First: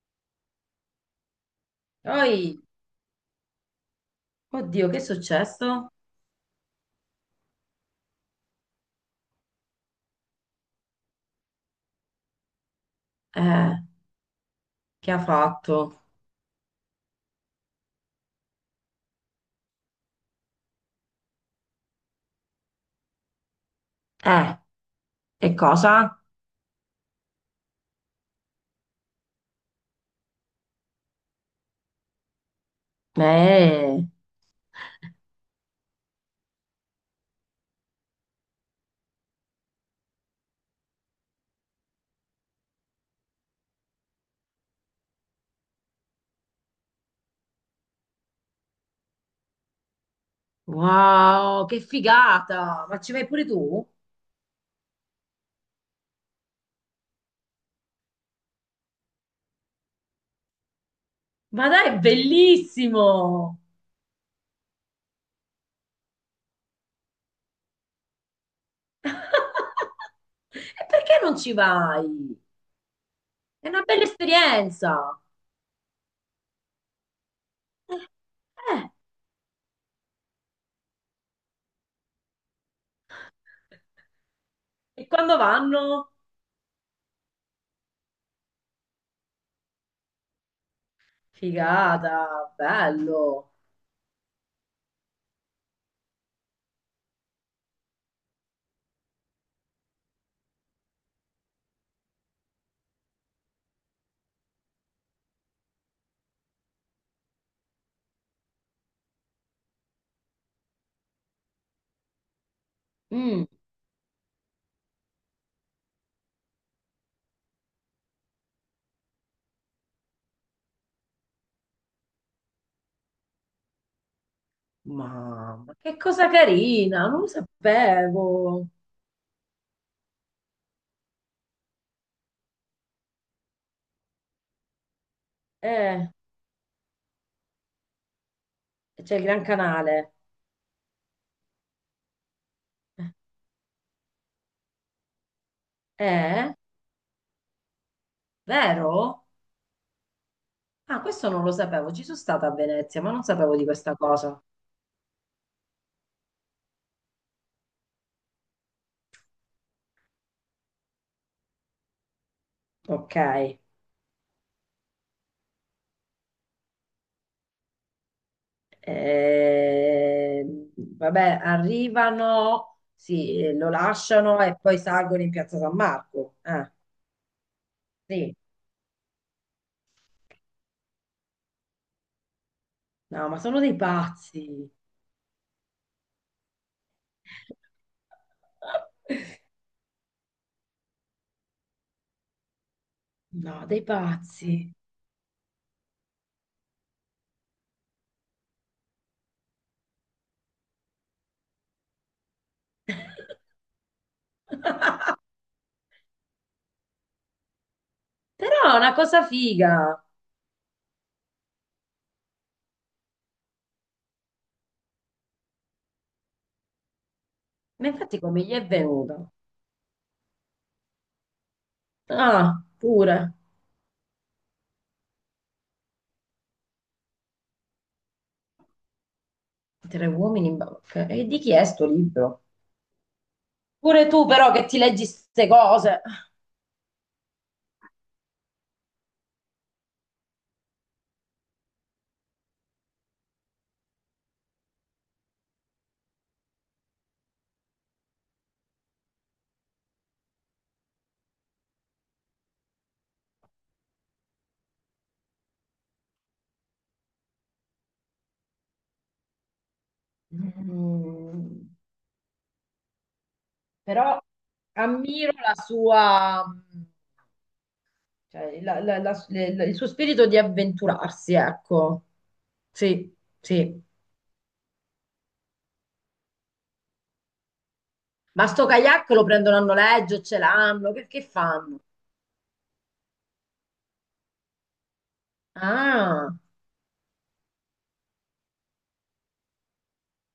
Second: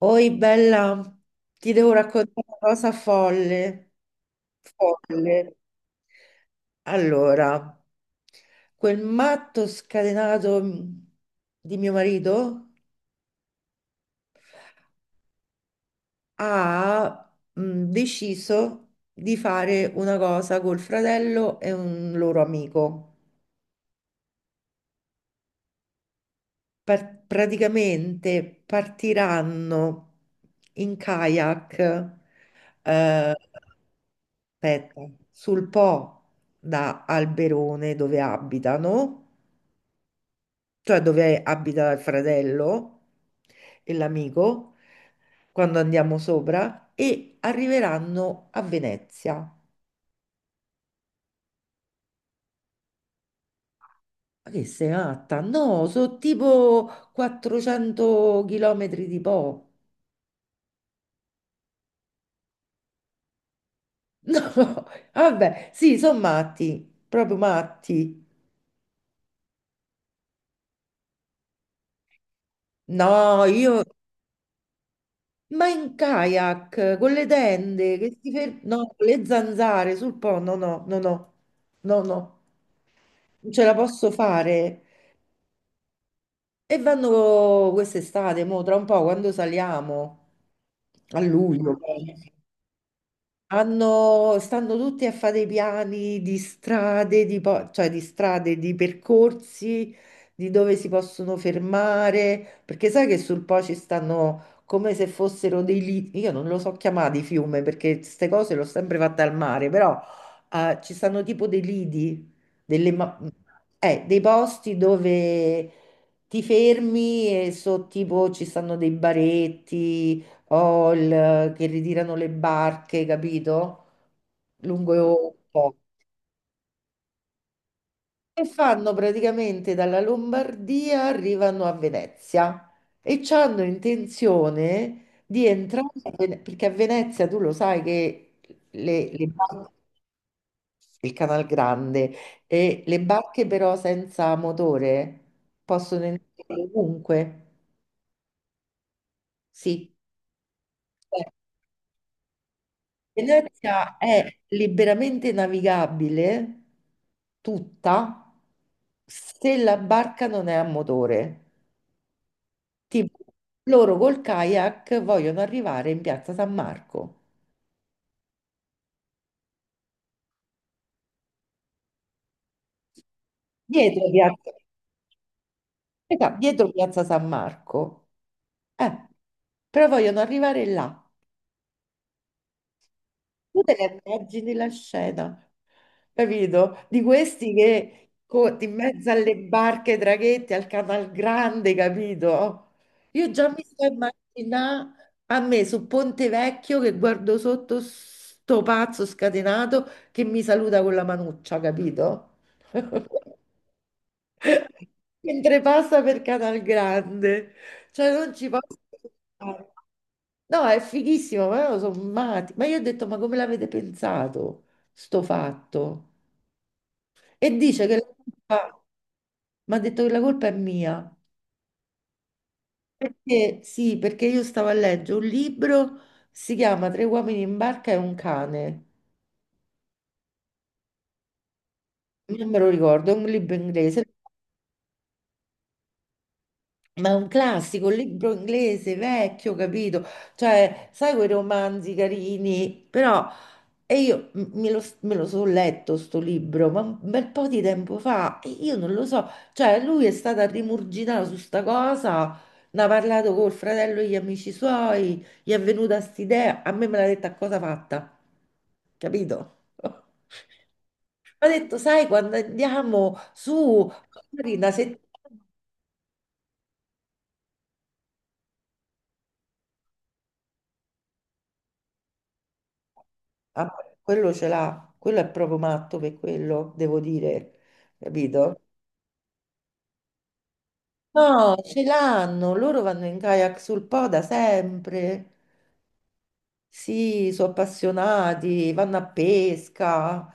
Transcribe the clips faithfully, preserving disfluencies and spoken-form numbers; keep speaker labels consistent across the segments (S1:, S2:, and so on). S1: Oi bella, ti devo raccontare una
S2: Poi,
S1: cosa folle.
S2: oddio, che è
S1: Folle.
S2: successo?
S1: Allora, quel matto scatenato mh, di mio marito
S2: Eh, che ha fatto?
S1: ha mh, deciso di fare una cosa col fratello e un loro amico.
S2: Eh, e cosa?
S1: Par- praticamente partiranno in kayak, eh,
S2: Eh,
S1: aspetta, sul Po da Alberone dove abitano, cioè dove abita il fratello e l'amico, quando andiamo sopra, e arriveranno a Venezia.
S2: wow, che figata! Ma ci vai pure tu?
S1: Ma che sei matta? No, sono tipo quattrocento chilometri di Po.
S2: Ma dai, è bellissimo!
S1: No, vabbè, sì, sono matti, proprio matti.
S2: E perché non ci vai?
S1: No,
S2: È una
S1: io...
S2: bella esperienza!
S1: Ma in kayak, con le tende, che si fer- No,
S2: Eh,
S1: con le zanzare sul po', no, no, no, no, no, no, non ce la posso fare.
S2: e quando vanno?
S1: E vanno quest'estate, mo, tra un po', quando saliamo, a luglio.
S2: Figata, bello!
S1: Hanno- stanno tutti a fare dei piani di strade, di po- cioè di strade, di percorsi, di dove si possono fermare, perché sai che sul Po ci stanno come se fossero dei liti, io non lo so chiamati fiume perché queste cose l'ho sempre fatta al mare, però eh, ci stanno tipo dei lidi, delle ma-
S2: Mm,
S1: eh, dei posti dove ti fermi e so tipo ci stanno dei baretti o il- che ritirano le barche, capito? Lungo un
S2: mamma,
S1: po'.
S2: che cosa carina, non lo
S1: E
S2: sapevo!
S1: fanno praticamente dalla Lombardia, arrivano a Venezia e hanno intenzione di entrare,
S2: Eh.
S1: a Vene- perché a Venezia tu lo sai che le,
S2: C'è il
S1: le
S2: Gran
S1: barche,
S2: Canale.
S1: il Canal Grande, e le barche però senza motore possono
S2: Eh?
S1: entrare ovunque,
S2: Vero?
S1: sì.
S2: Ah,
S1: Eh.
S2: questo non lo sapevo. Ci sono stata a Venezia, ma non sapevo di
S1: Venezia
S2: questa
S1: è
S2: cosa.
S1: liberamente navigabile tutta se la barca non è a motore.
S2: Ok.
S1: Tipo, loro col kayak vogliono arrivare in Piazza San Marco.
S2: Ehm, vabbè, arrivano, sì, eh, lo
S1: Dietro
S2: lasciano
S1: Piazza,
S2: e poi salgono in Piazza San
S1: aspetta,
S2: Marco.
S1: dietro
S2: Eh,
S1: Piazza San Marco.
S2: sì.
S1: Eh, però vogliono arrivare là.
S2: No, ma sono
S1: Tu te
S2: dei
S1: ne immagini la
S2: pazzi.
S1: scena, capito? Di questi che co- in mezzo alle barche, ai traghetti, al Canal Grande, capito? Io già
S2: No,
S1: mi
S2: dei
S1: sto
S2: pazzi.
S1: immaginando a me su Ponte Vecchio che guardo sotto sto pazzo scatenato che mi saluta con la manuccia, capito? Mentre passa per Canal Grande, cioè non ci
S2: Però è
S1: posso
S2: una cosa
S1: pensare.
S2: figa.
S1: No, è fighissimo, ma loro sono matti. Ma io ho detto, ma come l'avete pensato, sto fatto? E dice
S2: Ma
S1: che la
S2: infatti come gli è
S1: colpa,
S2: venuta?
S1: mi ha detto che la colpa è mia.
S2: Ah, pure.
S1: Perché, sì, perché io stavo a leggere un libro, si chiama Tre uomini in barca e un cane.
S2: Tre uomini in banca. E di chi è sto libro?
S1: Non me lo ricordo, è un libro inglese,
S2: Pure tu però che ti leggi queste cose.
S1: ma è un classico, un libro inglese, vecchio, capito? Cioè, sai quei romanzi carini, però E io m- me lo, me lo so letto sto libro, ma un bel po' di tempo fa, e io non lo so, cioè lui è stato a rimurgitare su sta cosa, ne ha parlato col fratello e gli amici suoi, gli è venuta st'idea, a me me l'ha detta a cosa fatta, capito? Mi ha
S2: Mm,
S1: detto, sai, quando andiamo su,
S2: però
S1: magari una
S2: ammiro
S1: settimana.
S2: la sua, cioè, la- la- la- le- la- il suo spirito di avventurarsi, ecco. Sì,
S1: Ah,
S2: sì.
S1: quello ce l'ha, quello è proprio matto per quello, devo dire,
S2: Ma
S1: capito?
S2: sto kayak lo prendono a noleggio, ce l'hanno, che, che
S1: No,
S2: fanno?
S1: ce l'hanno, loro vanno in kayak sul Po da sempre.
S2: Ah,
S1: Sì, sono appassionati, vanno a pesca,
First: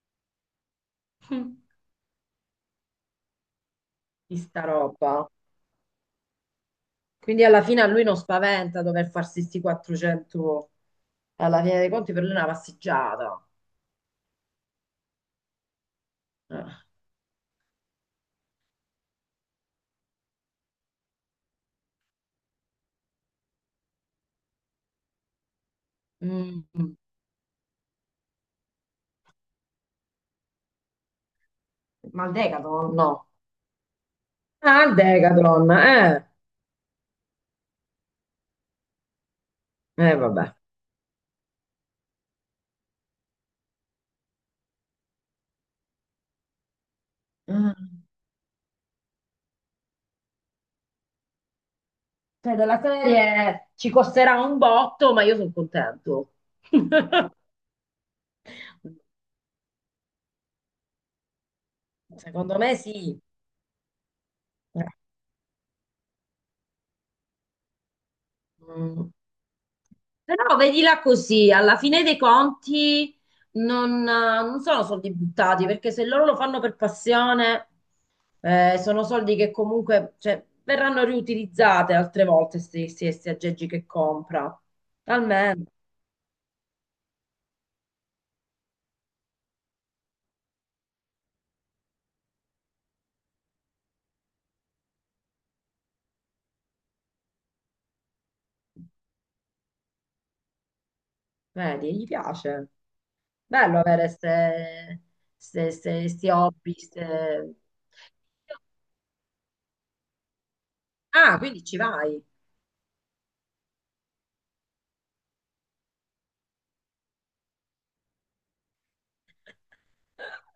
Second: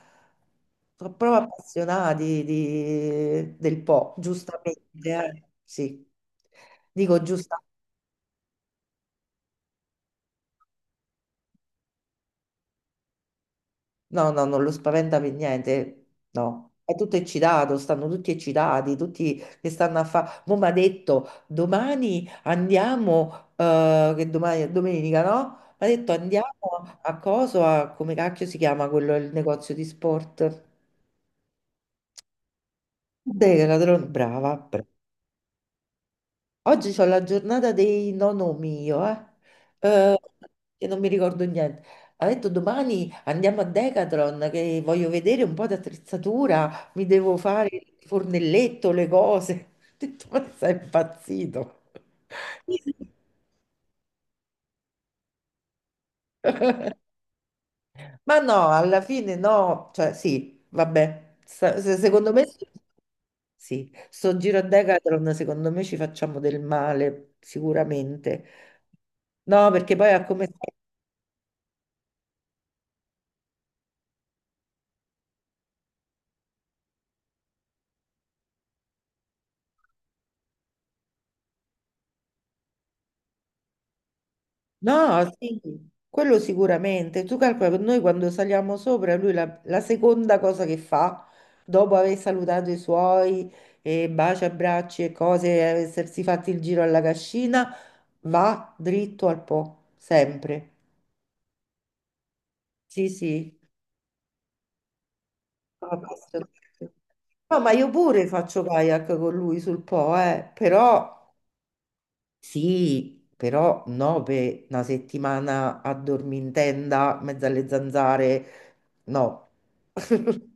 S1: sono proprio
S2: hm,
S1: appassionati di- del Po,
S2: di sta
S1: giustamente.
S2: roba.
S1: Eh. Sì, dico
S2: Quindi alla
S1: giustamente.
S2: fine a lui non spaventa dover farsi sti quattrocento, alla fine dei conti per lui è una passeggiata.
S1: No, no, non lo spaventa per niente,
S2: Eh.
S1: no. È tutto eccitato, stanno tutti eccitati, tutti che stanno a fare. Mo' mi ha detto, domani andiamo, eh, che domani è domenica, no? Mi ha detto, andiamo
S2: Mm,
S1: a coso, a, come cacchio si chiama quello, il negozio di sport?
S2: ma il Decathlon no.
S1: Decathlon, brava,
S2: Ah,
S1: brava.
S2: il Decathlon, eh.
S1: Oggi c'ho la giornata dei nonno mio, eh,
S2: Eh,
S1: eh,
S2: vabbè.
S1: che non mi ricordo niente. Ha detto domani andiamo a Decathlon che voglio vedere un po' di attrezzatura, mi devo fare
S2: Mm,
S1: il fornelletto, le cose. Ho detto, ma sei impazzito?
S2: cioè, della serie ci costerà un botto, ma io sono contento.
S1: Ma no, alla fine no, cioè sì, vabbè, Sa- se- secondo me
S2: Secondo me sì.
S1: sì, sto giro a
S2: Eh.
S1: Decathlon, secondo me ci facciamo del male, sicuramente.
S2: Mm.
S1: No, perché poi a come,
S2: Però vedila così, alla fine dei conti non, non sono soldi buttati, perché se loro lo fanno per passione, eh, sono soldi che comunque, cioè, verranno riutilizzate altre volte, questi aggeggi che compra.
S1: no, sì,
S2: Almeno.
S1: quello sicuramente. Tu calcola che noi quando saliamo sopra, lui la, la seconda cosa che fa, dopo aver salutato i suoi e baci, abbracci e cose, e essersi fatti il giro alla cascina, va dritto al Po, sempre.
S2: Vedi, gli piace.
S1: Sì, sì.
S2: Bello avere ste, ste,
S1: Sono
S2: ste- sti
S1: appassionata.
S2: hobby. Ste-
S1: No, ma io pure faccio kayak con lui sul Po, eh, però...
S2: Ah, quindi ci vai.
S1: Sì, però no, per una settimana a dormire in tenda, mezzo alle zanzare, no.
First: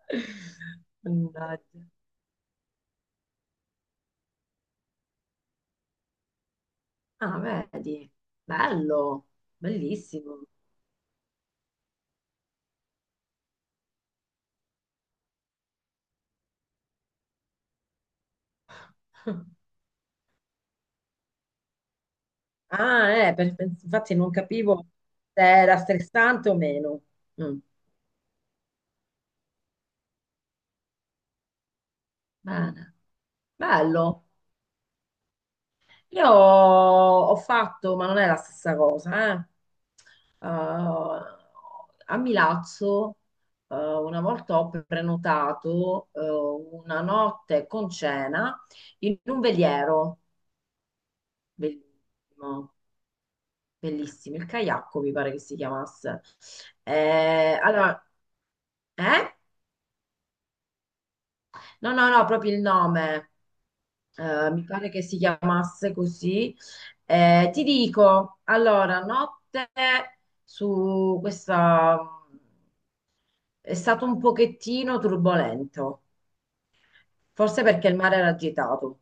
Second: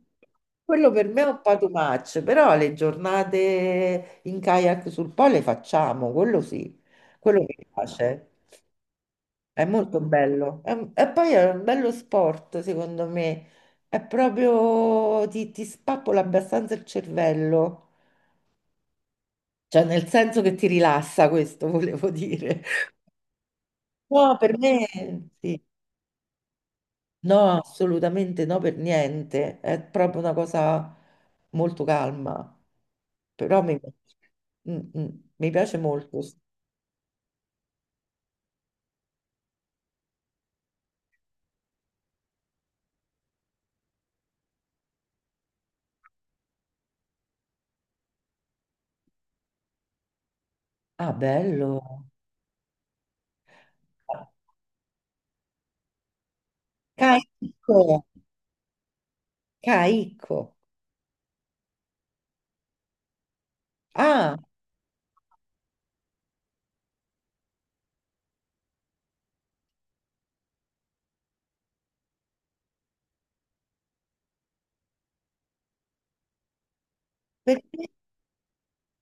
S1: Quello per me è un po' too
S2: Mannaggia.
S1: much, però le giornate in kayak sul Po le facciamo, quello sì,
S2: Ah,
S1: quello mi
S2: vedi.
S1: piace,
S2: Bello,
S1: è molto
S2: bellissimo.
S1: bello. È un- E poi è un bello sport, secondo me, è proprio, ti, ti spappola abbastanza il cervello, cioè nel senso che ti rilassa, questo volevo dire.
S2: Ah, eh, per- infatti non
S1: No, per me
S2: capivo se
S1: sì.
S2: era stressante o meno.
S1: No,
S2: Mm,
S1: assolutamente no, per niente. È proprio una cosa molto calma.
S2: bene.
S1: Però mi piace.
S2: Bello.
S1: Mm, mm, mi piace molto.
S2: Io ho fatto, ma non è la stessa cosa, eh. Eh, a Milazzo, eh, una volta ho prenotato, eh, una notte con cena in un veliero,
S1: Ah, bello.
S2: bellissimo, bellissimo, il Caiacco mi pare che si chiamasse. Eh, allora,
S1: Caicco.
S2: eh?
S1: Caicco.
S2: No, no, no, proprio il nome.
S1: Ah,
S2: Eh, mi pare che si chiamasse così. Eh, ti dico, allora, notte su questa è stato un pochettino turbolento, forse perché
S1: perché?
S2: il mare era agitato.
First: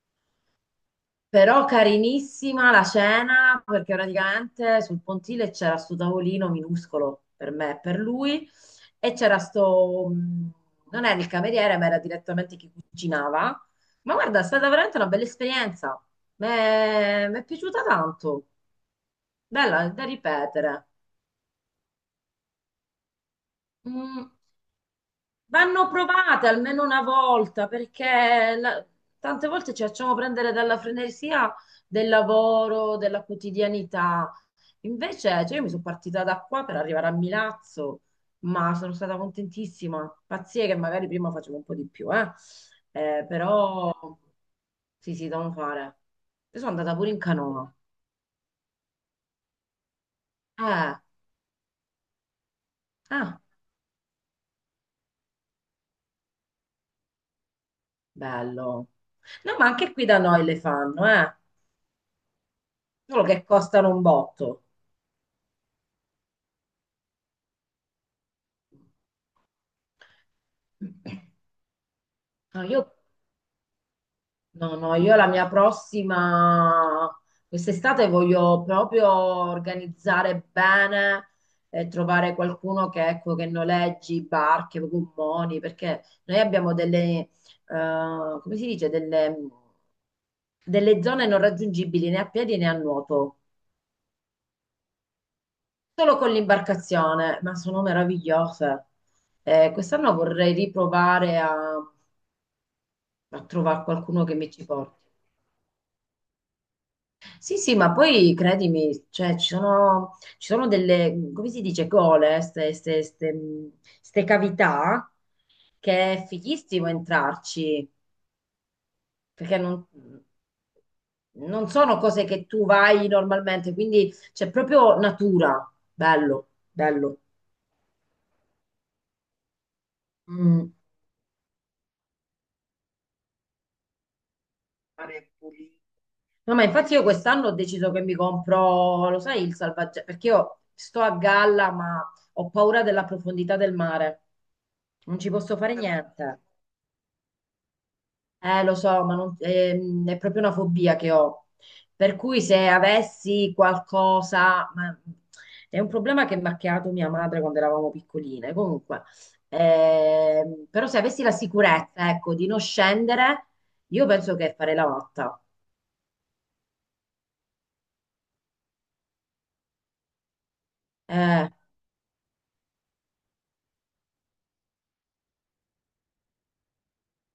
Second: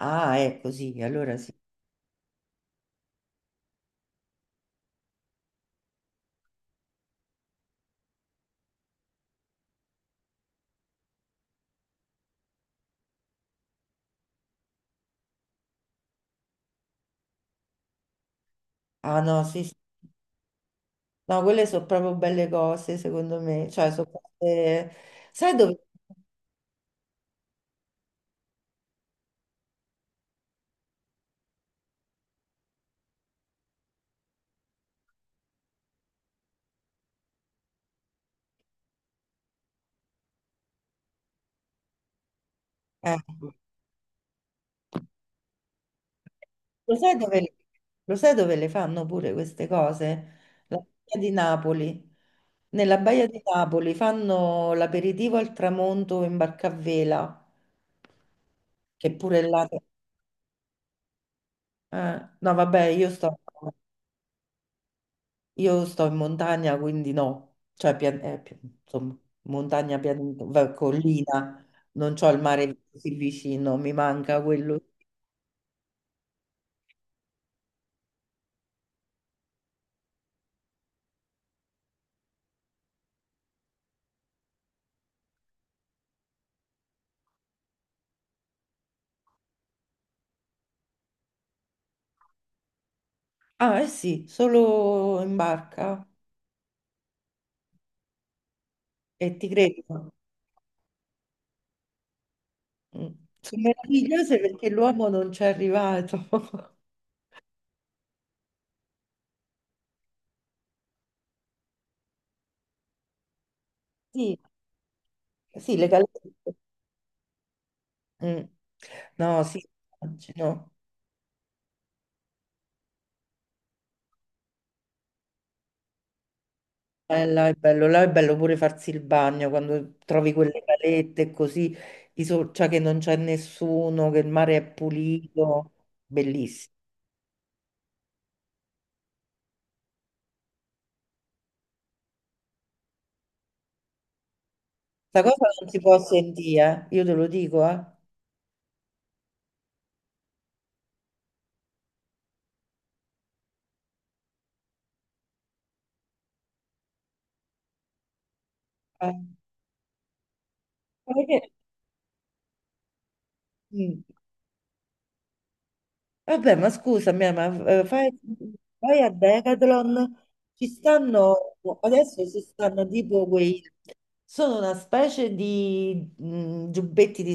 S1: Ah, è così, allora sì.
S2: Però carinissima la cena, perché praticamente sul pontile c'era sto tavolino minuscolo per me e per lui, e c'era sto, mh, non era il cameriere, ma era direttamente chi cucinava. Ma guarda, è stata veramente una bella esperienza. Mi è piaciuta tanto,
S1: Ah, no, sì, sì.
S2: bella da ripetere.
S1: No, quelle sono proprio belle cose, secondo me. Cioè, sono
S2: Mm,
S1: cose... Sai dove...
S2: vanno provate almeno una volta, perché la- tante volte ci facciamo prendere dalla frenesia del lavoro, della quotidianità. Invece, cioè, io mi sono partita da qua per arrivare a Milazzo, ma sono stata contentissima. Pazzie che magari prima facevo un po' di più, eh.
S1: Eh,
S2: Eh, però sì, sì, devo fare. Io sono andata
S1: Lo
S2: pure
S1: sai
S2: in
S1: dove,
S2: canoa.
S1: lo sai dove le fanno pure queste cose? La
S2: Eh,
S1: Baia di Napoli. Nella Baia di
S2: ah,
S1: Napoli fanno l'aperitivo al tramonto in barca a vela,
S2: bello.
S1: che pure
S2: No,
S1: là...
S2: ma anche qui da noi le fanno, eh.
S1: eh, no, vabbè, io
S2: Solo
S1: sto,
S2: che costano un botto.
S1: io sto in montagna, quindi no. Cioè, pian- eh, pi- insomma, montagna, pian- va- collina, non c'ho il
S2: No,
S1: mare
S2: io
S1: così vicino, mi manca
S2: no,
S1: quello.
S2: no, io la mia prossima, quest'estate voglio proprio organizzare bene e trovare qualcuno che, ecco, che noleggi barche, gommoni, perché noi abbiamo delle, eh, come si dice, delle, delle zone non raggiungibili né a piedi né a nuoto,
S1: Ah, eh sì, solo in barca.
S2: solo con l'imbarcazione, ma sono meravigliose.
S1: E ti
S2: Eh,
S1: credo.
S2: quest'anno vorrei riprovare a,
S1: Mm.
S2: a
S1: Sono
S2: trovare qualcuno che
S1: meravigliose
S2: mi ci
S1: perché l'uomo
S2: porti.
S1: non ci è arrivato.
S2: Sì, sì, ma poi credimi, cioè, ci sono, ci sono delle, come si dice, gole, ste, ste- ste- mh, ste
S1: Sì,
S2: cavità,
S1: sì, le
S2: che è
S1: gallette.
S2: fighissimo entrarci,
S1: Mm. No,
S2: perché
S1: sì,
S2: non,
S1: immagino.
S2: non sono cose che tu vai normalmente, quindi c'è proprio natura, bello, bello.
S1: Eh, là è bello, là è bello pure farsi il bagno quando trovi quelle
S2: Mm.
S1: calette così, di so- cioè che non c'è nessuno, che il mare è
S2: Mare
S1: pulito,
S2: pulito. No, ma
S1: bellissimo.
S2: infatti io quest'anno ho deciso che mi compro, lo sai, il salvagente, perché io sto a galla, ma ho paura della profondità del mare. Non
S1: Questa
S2: ci
S1: cosa
S2: posso
S1: non
S2: fare
S1: si può
S2: niente.
S1: sentire, eh. Io te lo dico, eh.
S2: Eh, lo so, ma non- ehm, è proprio una fobia che ho. Per cui se avessi qualcosa, ma- è un problema che mi ha creato mia madre quando eravamo piccoline. Comunque,
S1: Eh,
S2: ehm, però se
S1: ma
S2: avessi la
S1: perché?
S2: sicurezza, ecco, di non scendere,
S1: Mm.
S2: io penso che farei la matta.
S1: Vabbè, ma scusami, ma eh, fai- vai a Decathlon, ci
S2: Eh,
S1: stanno, adesso ci stanno tipo quei, sono una specie di mh, giubbetti di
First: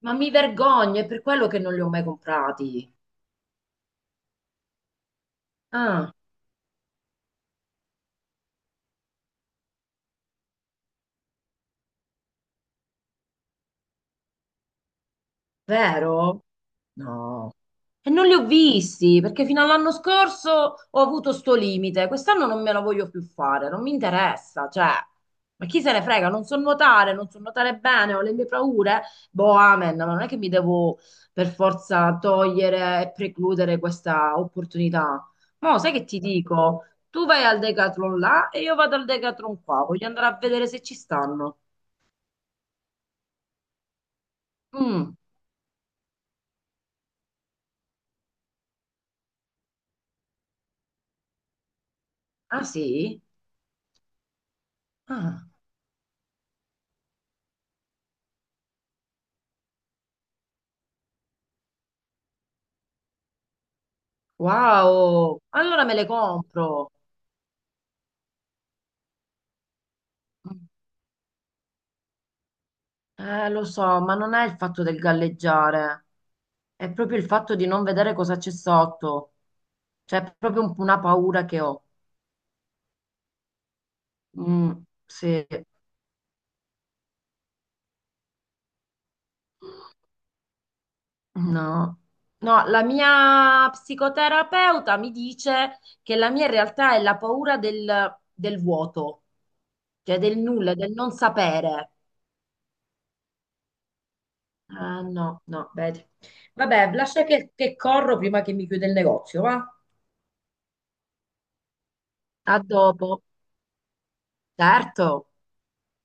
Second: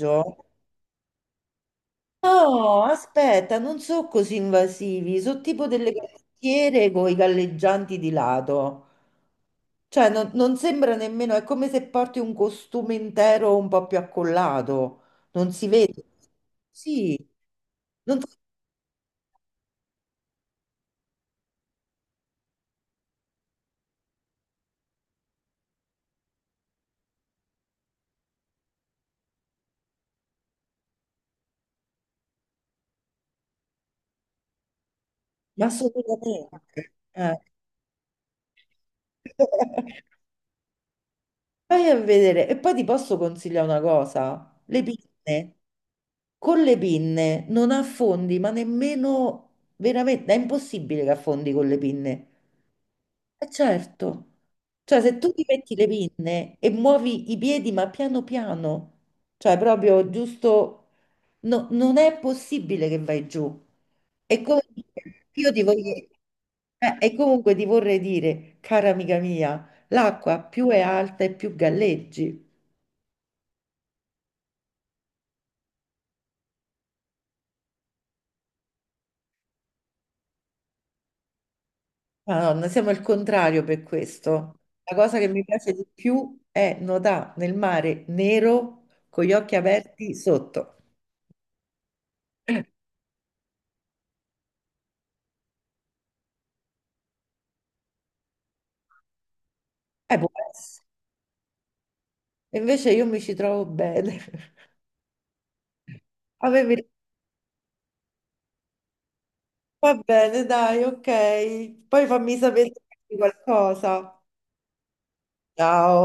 S2: Ma mi vergogno, è per quello che non li ho mai
S1: No,
S2: comprati.
S1: aspetta, non sono così invasivi, sono tipo delle
S2: Ah,
S1: canottiere con i galleggianti di lato. Cioè, non, non sembra nemmeno, è come se porti un costume intero un po' più accollato, non si vede.
S2: vero?
S1: Sì.
S2: No. E
S1: Non
S2: non
S1: so
S2: li ho visti, perché fino all'anno scorso ho avuto sto limite. Quest'anno non me la voglio più fare, non mi interessa, cioè. Ma chi se ne frega? Non so nuotare, non so nuotare bene, ho le mie paure. Boh, amen, ma non è che mi devo per forza togliere e precludere questa opportunità.
S1: Ma
S2: Mo, sai che ti dico?
S1: assolutamente.
S2: Tu
S1: Eh.
S2: vai al Decathlon là e io vado al Decathlon qua. Voglio andare a vedere se ci stanno.
S1: Vai a vedere. E poi ti posso consigliare una cosa. Le
S2: Mm.
S1: pinne. Con le pinne non affondi, ma nemmeno veramente, è impossibile che affondi con le pinne.
S2: Ah sì?
S1: Eh, certo. Cioè, se tu ti
S2: Ah,
S1: metti le pinne e muovi i piedi, ma piano piano, cioè proprio giusto, no- non è possibile che vai giù. E comunque
S2: wow!
S1: io ti
S2: Allora
S1: voglio,
S2: me le
S1: eh,
S2: compro.
S1: e comunque ti vorrei dire, cara amica mia, l'acqua più è alta e più galleggi.
S2: Eh, lo so, ma non è il fatto del galleggiare, è proprio il fatto di non vedere cosa c'è sotto. Cioè, è proprio un- una paura che ho.
S1: Madonna, siamo il contrario per questo.
S2: Mm,
S1: La cosa che mi
S2: sì,
S1: piace di più è nuotare nel mare nero con gli occhi aperti sotto.
S2: no.
S1: Eh,
S2: No, la mia psicoterapeuta mi dice che la mia in realtà è la paura del, del vuoto, cioè
S1: può
S2: del nulla,
S1: essere.
S2: del non sapere.
S1: E invece io mi ci trovo bene.
S2: Ah, no, no, vedi.
S1: A me mi
S2: Vabbè, lascia che, che corro prima che mi chiude il negozio, va?
S1: va bene, dai, ok. Poi fammi
S2: A
S1: sapere se hai
S2: dopo.
S1: qualcosa.
S2: Certo.
S1: Ciao.